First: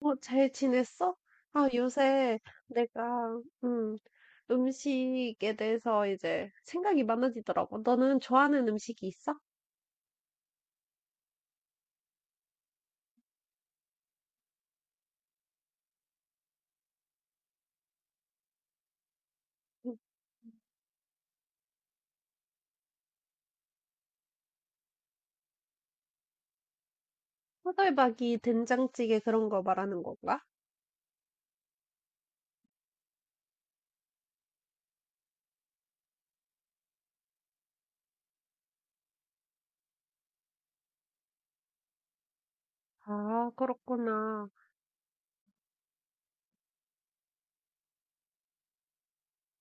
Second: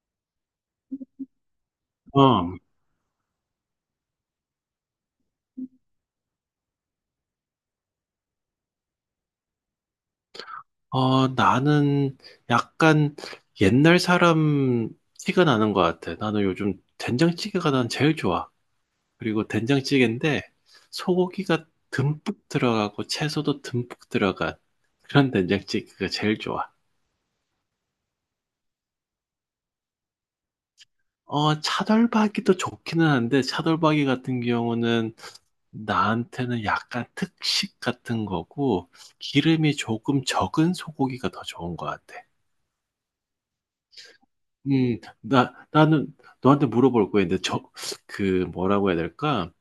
잘 지냈어? 아, 요새 어, 내가, 음, 음식에 대해서 이제 생각이 많아지더라고. 너는 좋아하는 음식이 있어? 나는 약간 옛날 사람 티가 나는 것 같아. 나는 요즘 된장찌개가 난 제일 좋아. 그리고 음, 된장찌개인데 소고기가 듬뿍 들어가고 채소도 듬뿍 들어간 그런 된장찌개가 제일 좋아. 호돌박이 된장찌개 그런 거 말하는 건가? 어, 차돌박이도 좋기는 한데 차돌박이 같은 경우는 나한테는 약간 특식 같은 거고 기름이 조금 적은 소고기가 더 좋은 것 같아. 아, 그렇구나. 나는 너한테 물어볼 거야. 근데 저, 그, 뭐라고 해야 될까?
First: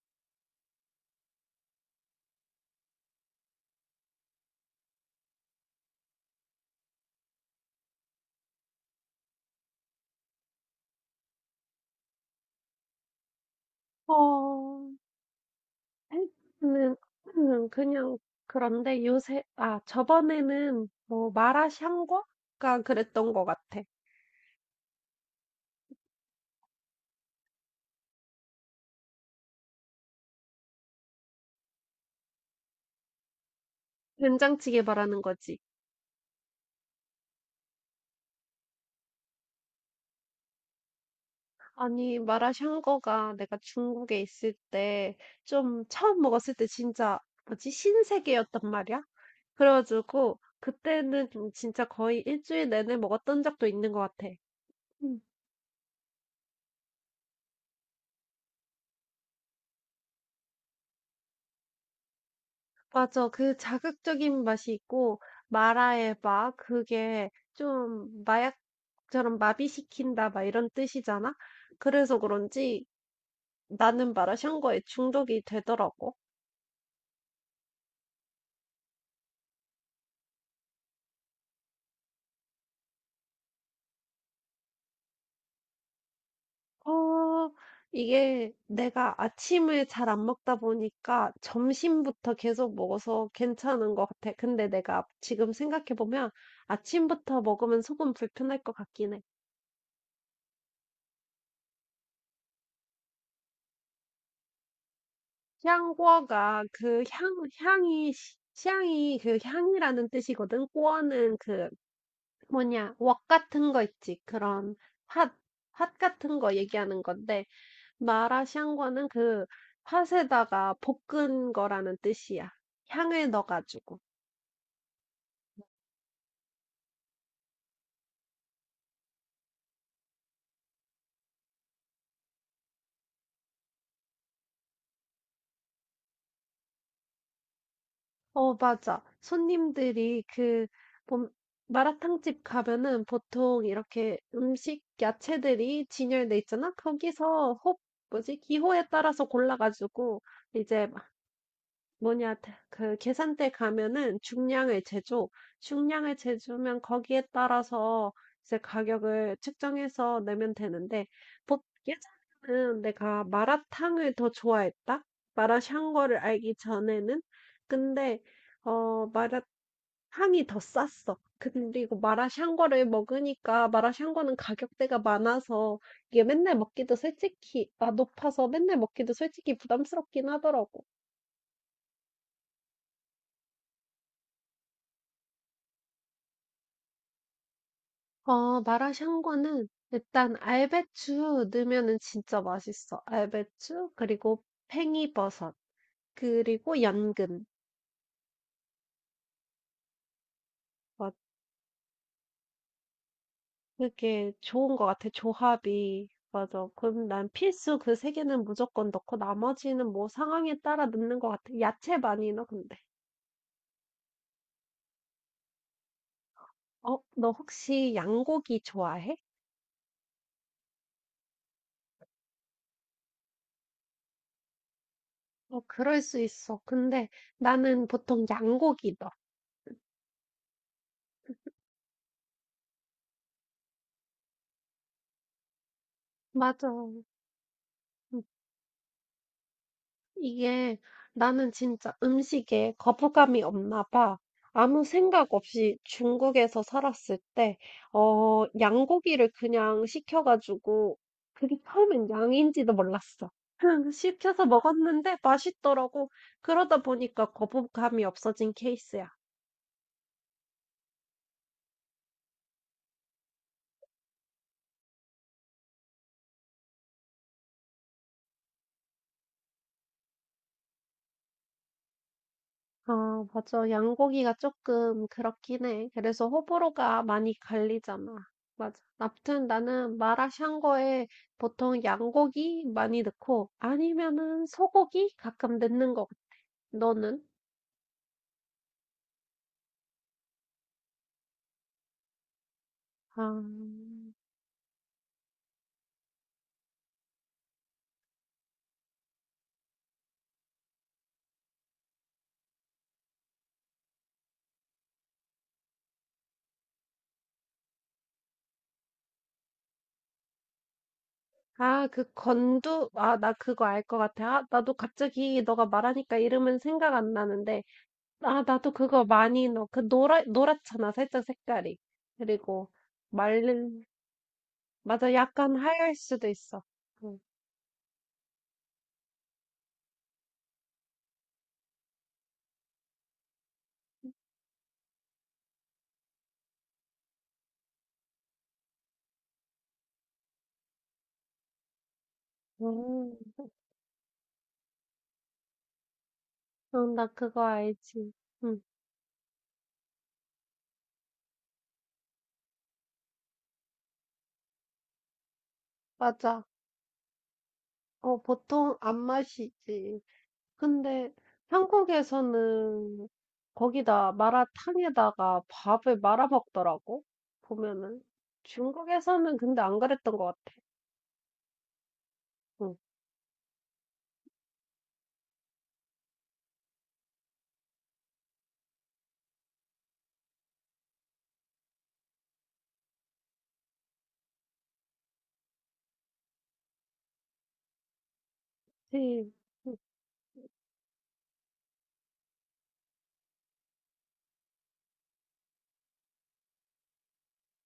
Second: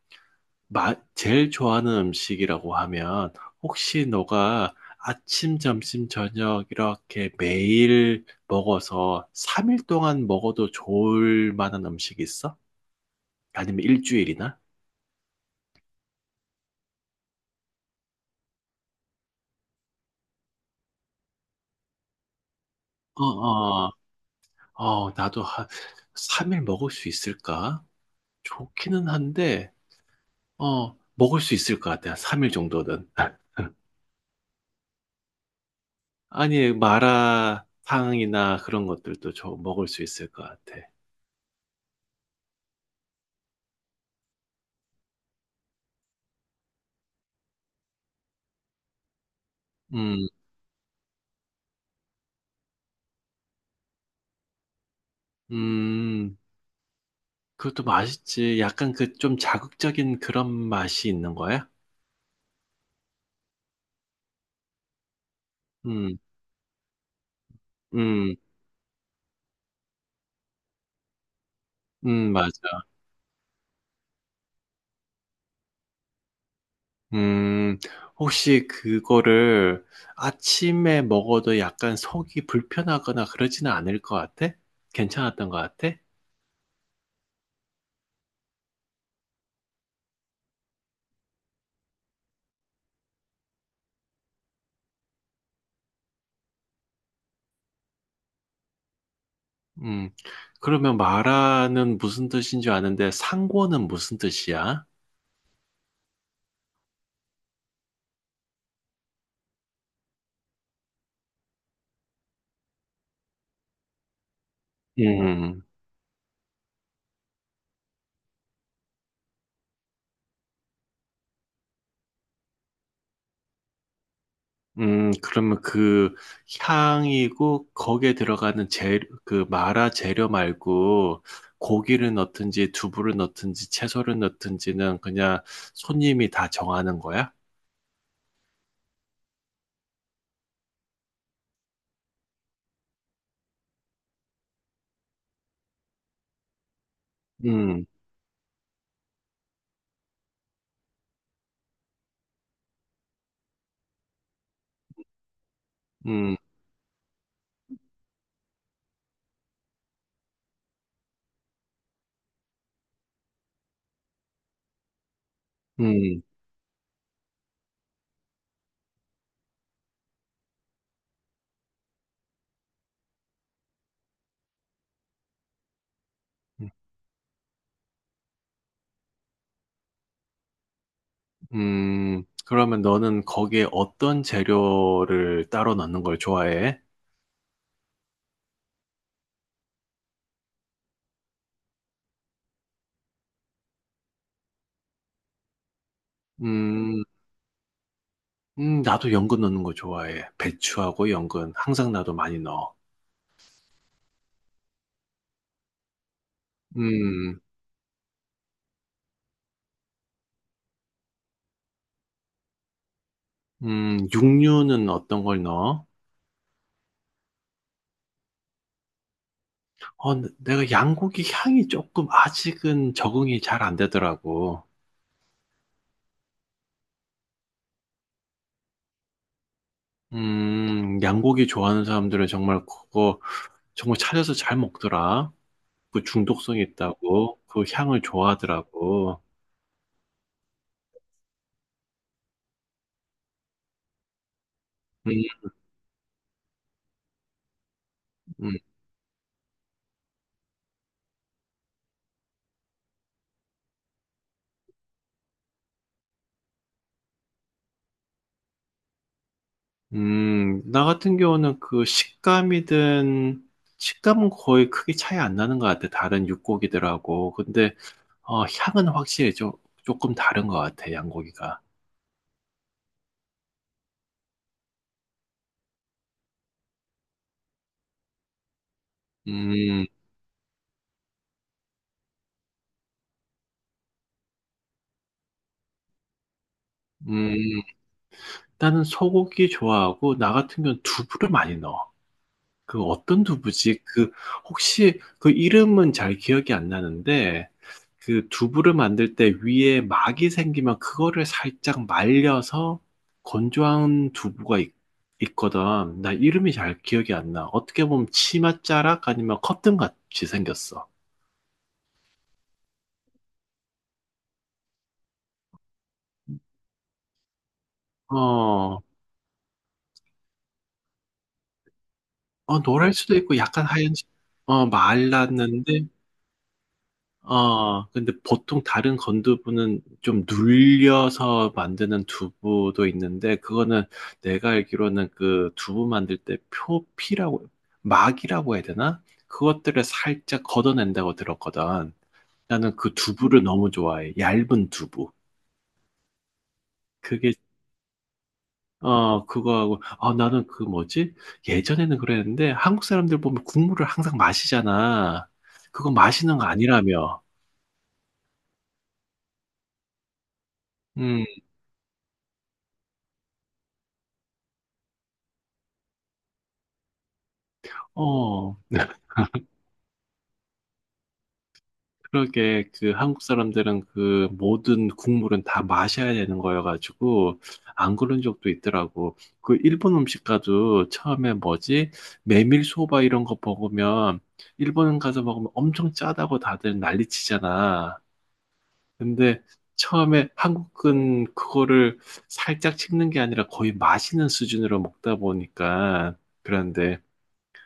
마, 제일 좋아하는 음식이라고 하면, 혹시 너가 아침, 점심, 저녁 이렇게 매일 먹어서 3일 동안 먹어도 좋을 만한 음식이 있어? 아니면 일주일이나? 어, 는 그냥 그런데 요새, 아, 저번에는 뭐 마라샹궈가 어, 그랬던 것 같아. 어, 나도 한 3일 먹을 수 있을까? 좋기는 한데, 어, 먹을 수 있을 것 같아. 3일 정도는. 된장찌개 말하는 거지. 아니, 마라탕이나 그런 것들도 저 먹을 수 있을 것 같아. 아니, 마라샹궈가 내가 중국에 있을 때, 좀 처음 먹었을 때 진짜, 뭐지, 신세계였단 말이야? 음, 그래가지고, 그때는 좀 진짜 거의 일주일 내내 먹었던 적도 있는 것 같아. 음. 음, 그것도 맛있지. 약간 그 좀 자극적인 그런 맛이 있는 거야? 맞아. 그 자극적인 맛이 있고, 마라의 음, 마 그게 좀 음, 마약처럼 마비시킨다, 막 이런 뜻이잖아? 그래서 맞아. 그런지 나는 마라샹궈에 중독이 되더라고. 음, 혹시 그거를 아침에 먹어도 약간 속이 불편하거나 그러지는 않을 것 같아? 괜찮았던 것 같아? 어, 이게 내가 아침을 잘 안 먹다 보니까 점심부터 계속 먹어서 괜찮은 것 같아. 근데 내가 지금 생각해 보면 아침부터 먹으면 속은 불편할 것 같긴 해. 음, 그러면 마라는 무슨 뜻인 줄 아는데 상고는 무슨 뜻이야? 향궈가 그 향이 그 향이라는 뜻이거든. 꼬어는 그 뭐냐, 웍 같은 거 있지. 그런 핫, 음. 핫 같은 거 얘기하는 건데. 마라샹궈는 그 팥에다가 볶은 거라는 뜻이야. 향을 넣어가지고. 그러면 그 향이고 거기에 들어가는 재, 그 마라 재료 말고 고기를 넣든지 두부를 넣든지 채소를 넣든지는 그냥 손님이 다 정하는 거야? 어, 맞아. 손님들이 그 뭐, 마라탕집 가면은 보통 이렇게 음식 야채들이 진열돼 있잖아. 거기서 호 음, 뭐지? 기호에 따라서 골라가지고 이제 뭐냐 다 그 계산대 가면은 중량을 재줘. 중량을 음, 재주면 거기에 따라서 이제 가격을 측정해서 내면 되는데 보 예전에는 내가 마라탕을 더 좋아했다. 마라샹궈를 음, 알기 전에는. 근데 어, 마라탕이 더 쌌어. 그리고 마라샹궈를 먹으니까 마라샹궈는 가격대가 많아서 이게 맨날 먹기도 솔직히 아 높아서 맨날 먹기도 솔직히 부담스럽긴 하더라고. 그러면 너는 거기에 어떤 재료를 따로 넣는 걸 좋아해? 어, 마라샹궈는 일단 알배추 넣으면은 진짜 맛있어. 알배추 그리고 팽이버섯 그리고 음, 연근. 나도 연근 넣는 거 좋아해. 배추하고 막 연근. 항상 나도 많이 넣어. 그게 좋은 것 같아. 조합이. 맞아. 그럼 난 음, 필수 그 세 개는 무조건 넣고 나머지는 뭐 상황에 따라 넣는 것 같아. 야채 많이 넣어 근데. 육류는 어떤 걸 넣어? 어, 너 혹시 양고기 좋아해? 어, 네, 내가 양고기 향이 조금 아직은 적응이 잘 안 되더라고. 어, 그럴 수 있어. 근데 나는 보통 양고기 넣어. 양고기 좋아하는 사람들은 정말 그거 정말 찾아서 잘 먹더라. 그 중독성이 맞아. 있다고 그 향을 좋아하더라고. 이게 나는 진짜 음식에 거부감이 없나 봐. 아무 음, 생각 없이 중국에서 살았을 때, 어, 음, 양고기를 그냥 시켜가지고, 그게 처음엔 양인지도 몰랐어. 그냥 시켜서 먹었는데 맛있더라고. 그러다 보니까 거부감이 없어진 케이스야. 나 같은 경우는 그 식감이든 식감은 거의 크게 차이 안 나는 것 같아. 다른 육고기들하고. 근데 어, 향은 확실히 좀 조금 다른 것 같아. 양고기가. 아, 맞아. 양고기가 조금 그렇긴 해. 그래서 호불호가 많이 갈리잖아. 맞아. 아무튼 음, 나는 마라샹궈에 보통 양고기 많이 넣고 아니면은 소고기 가끔 넣는 거. 같- 너는? 음. 나는 소고기 좋아하고 나 같은 경우는 두부를 많이 넣어. 그 아, 어떤 두부지? 그 혹시 그 이름은 잘 기억이 안 나는데 그 두부를 만들 때 위에 막이 생기면 그거를 살짝 말려서 건조한 두부가 있, 거든나 이름이 잘 기억이 안 나. 어떻게 보면 치맛자락 아니면 커튼 같이 생겼어. 아, 그 건두. 아, 나 그거 알 것 같아. 아, 나도 갑자기 너가 말하니까 이름은 생각 안 나는데. 아, 나도 어, 그거 많이 넣어. 그 노랗잖아. 살짝 색깔이. 어, 그리고 노랄 수도 있고 말, 약간 하얀, 어, 맞아, 약간 말랐는데 하얄 수도 있어. 응. 어, 근데 보통 다른 건두부는 좀 눌려서 만드는 두부도 있는데, 그거는 내가 알기로는 그 두부 만들 때 표피라고, 막이라고 해야 되나? 그것들을 살짝 걷어낸다고 들었거든. 나는 그 음, 두부를 너무 좋아해. 얇은 두부. 응, 나 그게, 그거 알지. 응, 어, 그거하고, 아, 나는 그 뭐지? 예전에는 그랬는데, 한국 사람들 보면 국물을 항상 마시잖아. 그거 마시는 맞아. 거 아니라며. 어, 보통 안 마시지. 근데 음, 한국에서는 거기다 마라탕에다가 밥을 말아 먹더라고. 보면은. 어. 중국에서는 근데 안 그랬던 것 같아. 그러게 응, 그 한국 사람들은 그 모든 국물은 다 마셔야 되는 거여가지고 안 그런 적도 있더라고. 그 일본 음식 가도 처음에 뭐지? 메밀소바 이런 거 먹으면 일본 가서 먹으면 엄청 짜다고 다들 난리치잖아. 그치. 근데 응, 처음에 한국은 그거를 살짝 씹는 게 아니라 거의 마시는 수준으로 먹다 보니까 그런데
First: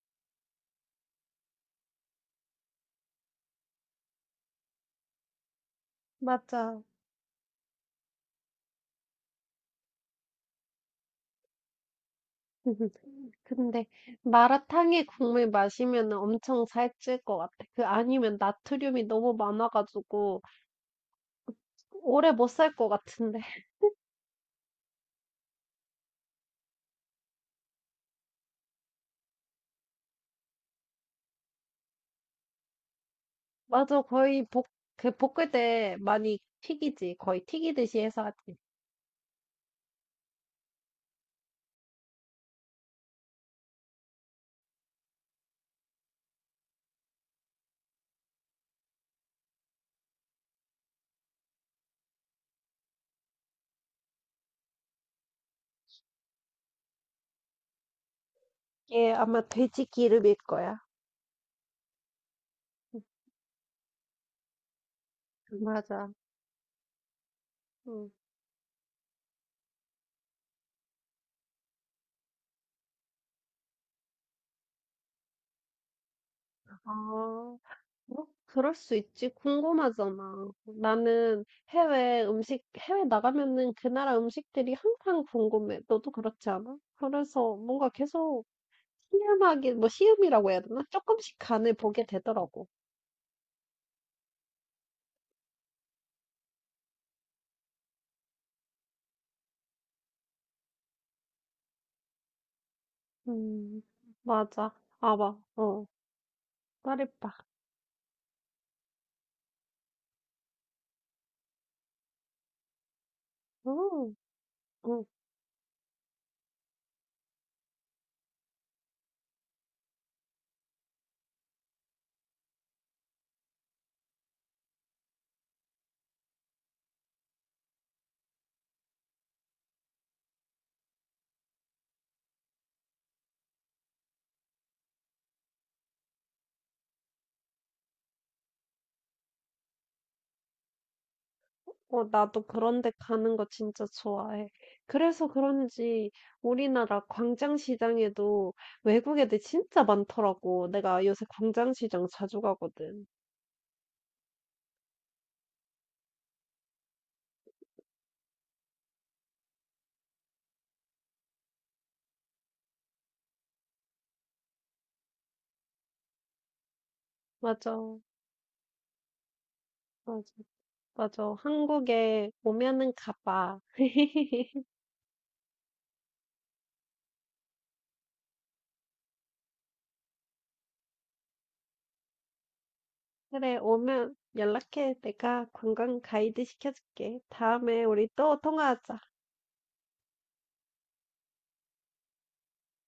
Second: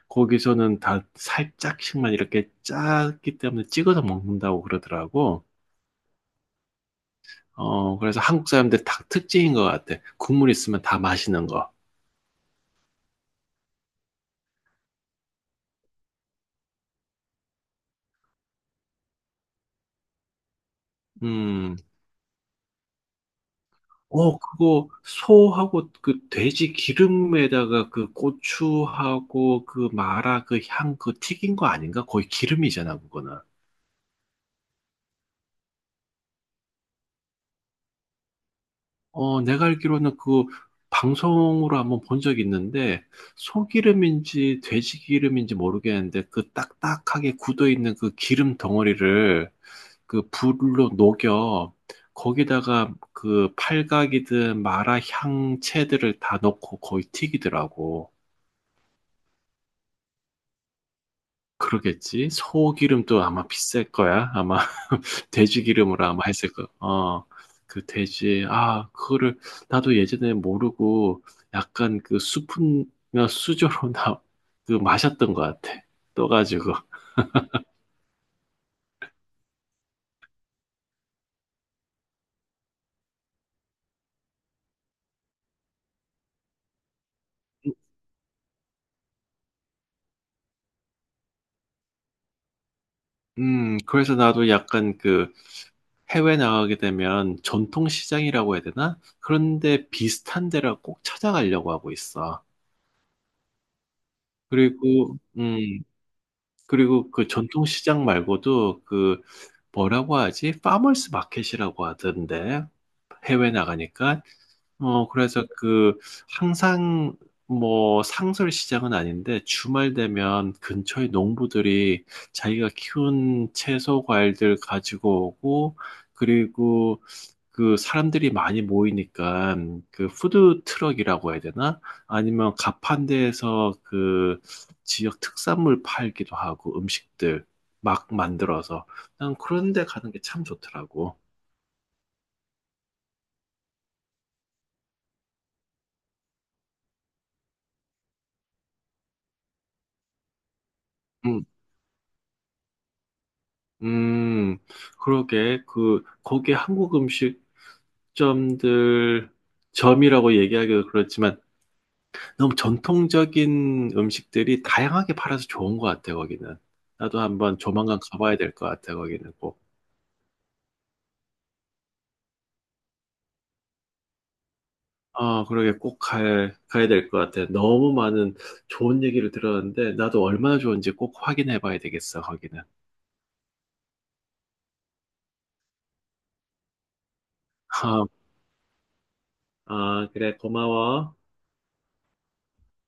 거기서는 다 살짝씩만 이렇게 짰기 때문에 찍어서 먹는다고 그러더라고. 맞아. 어, 그래서 한국 사람들 닭 특징인 것 같아. 국물 있으면 다 마시는 거. 근데 마라탕에 국물 마시면 엄청 살찔 것 같아. 그 아니면 나트륨이 너무 많아가지고 음. 오래 못 살 것 같은데. 어, 그거 소하고 그 돼지 기름에다가 그 고추하고 그 마라 그 향 그 튀긴 거 아닌가? 거의 기름이잖아, 그거는. 맞아, 거의 볶, 그 볶을 때 많이 튀기지. 거의 튀기듯이 해서 하지. 어, 내가 알기로는 그 방송으로 한번 본 적이 있는데 소기름인지 돼지 기름인지 모르겠는데 그 딱딱하게 굳어 있는 그 기름 덩어리를 그 불로 녹여 거기다가 그 팔각이든 마라 향채들을 다 넣고 거의 튀기더라고. 이게 아마 돼지 기름일 거야. 그러겠지? 소기름도 아마 비쌀 거야. 아마 돼지 기름으로 맞아. 아마 했을 거. 어, 그 응. 돼지. 아, 그거를 나도 예전에 모르고 약간 그 수프나 수저로 나 그 마셨던 것 같아. 떠가지고. 아, 뭐, 그럴 수 있지. 궁금하잖아. 나는 해외 음식, 해외 나가면은 그 나라 음식들이 항상 궁금해. 너도 그렇지 않아? 그래서 뭔가 계속 시음하기, 뭐 시음이라고 해야 되나? 조금씩 간을 보게 되더라고. 그래서 나도 약간 그 해외 나가게 되면 전통 시장이라고 해야 되나? 그런데 비슷한 데를 꼭 찾아가려고 하고 있어. 음, 맞아. 아, 그리고, 봐. 어, 그리고 그 말해봐. 전통 시장 말고도 그 뭐라고 하지? 파머스 마켓이라고 하던데. 해외 음. 나가니까. 응, 어, 그래서 그 항상 뭐 상설 시장은 아닌데 주말 되면 근처의 농부들이 자기가 키운 채소 과일들 가지고 오고 그리고 그 사람들이 많이 모이니까 그 푸드 트럭이라고 해야 되나? 아니면 가판대에서 그 지역 특산물 팔기도 하고 음식들 막 만들어서 난 그런 데 가는 게 참 좋더라고. 어, 나도 그런 데 가는 거 진짜 좋아해. 그래서 그런지 우리나라 광장시장에도 외국 애들 진짜 많더라고. 내가 요새 음, 광장시장 자주 가거든. 음, 그러게 그 거기 한국 음식점들 점이라고 얘기하기도 그렇지만 너무 전통적인 음식들이 다양하게 팔아서 좋은 것 같아 거기는. 나도 한번 조만간 맞아, 가봐야 될 것 같아 거기는 꼭. 맞아, 맞아. 한국에 오면은 가봐. 아, 그러게 가야 될 것 같아. 너무 많은 좋은 얘기를 들었는데, 나도 얼마나 좋은지 꼭 확인해 봐야 되겠어, 거기는. 그래, 오면 연락해. 내가 관광 가이드 시켜줄게. 다음에 아, 우리 또 통화하자. 그래, 고마워.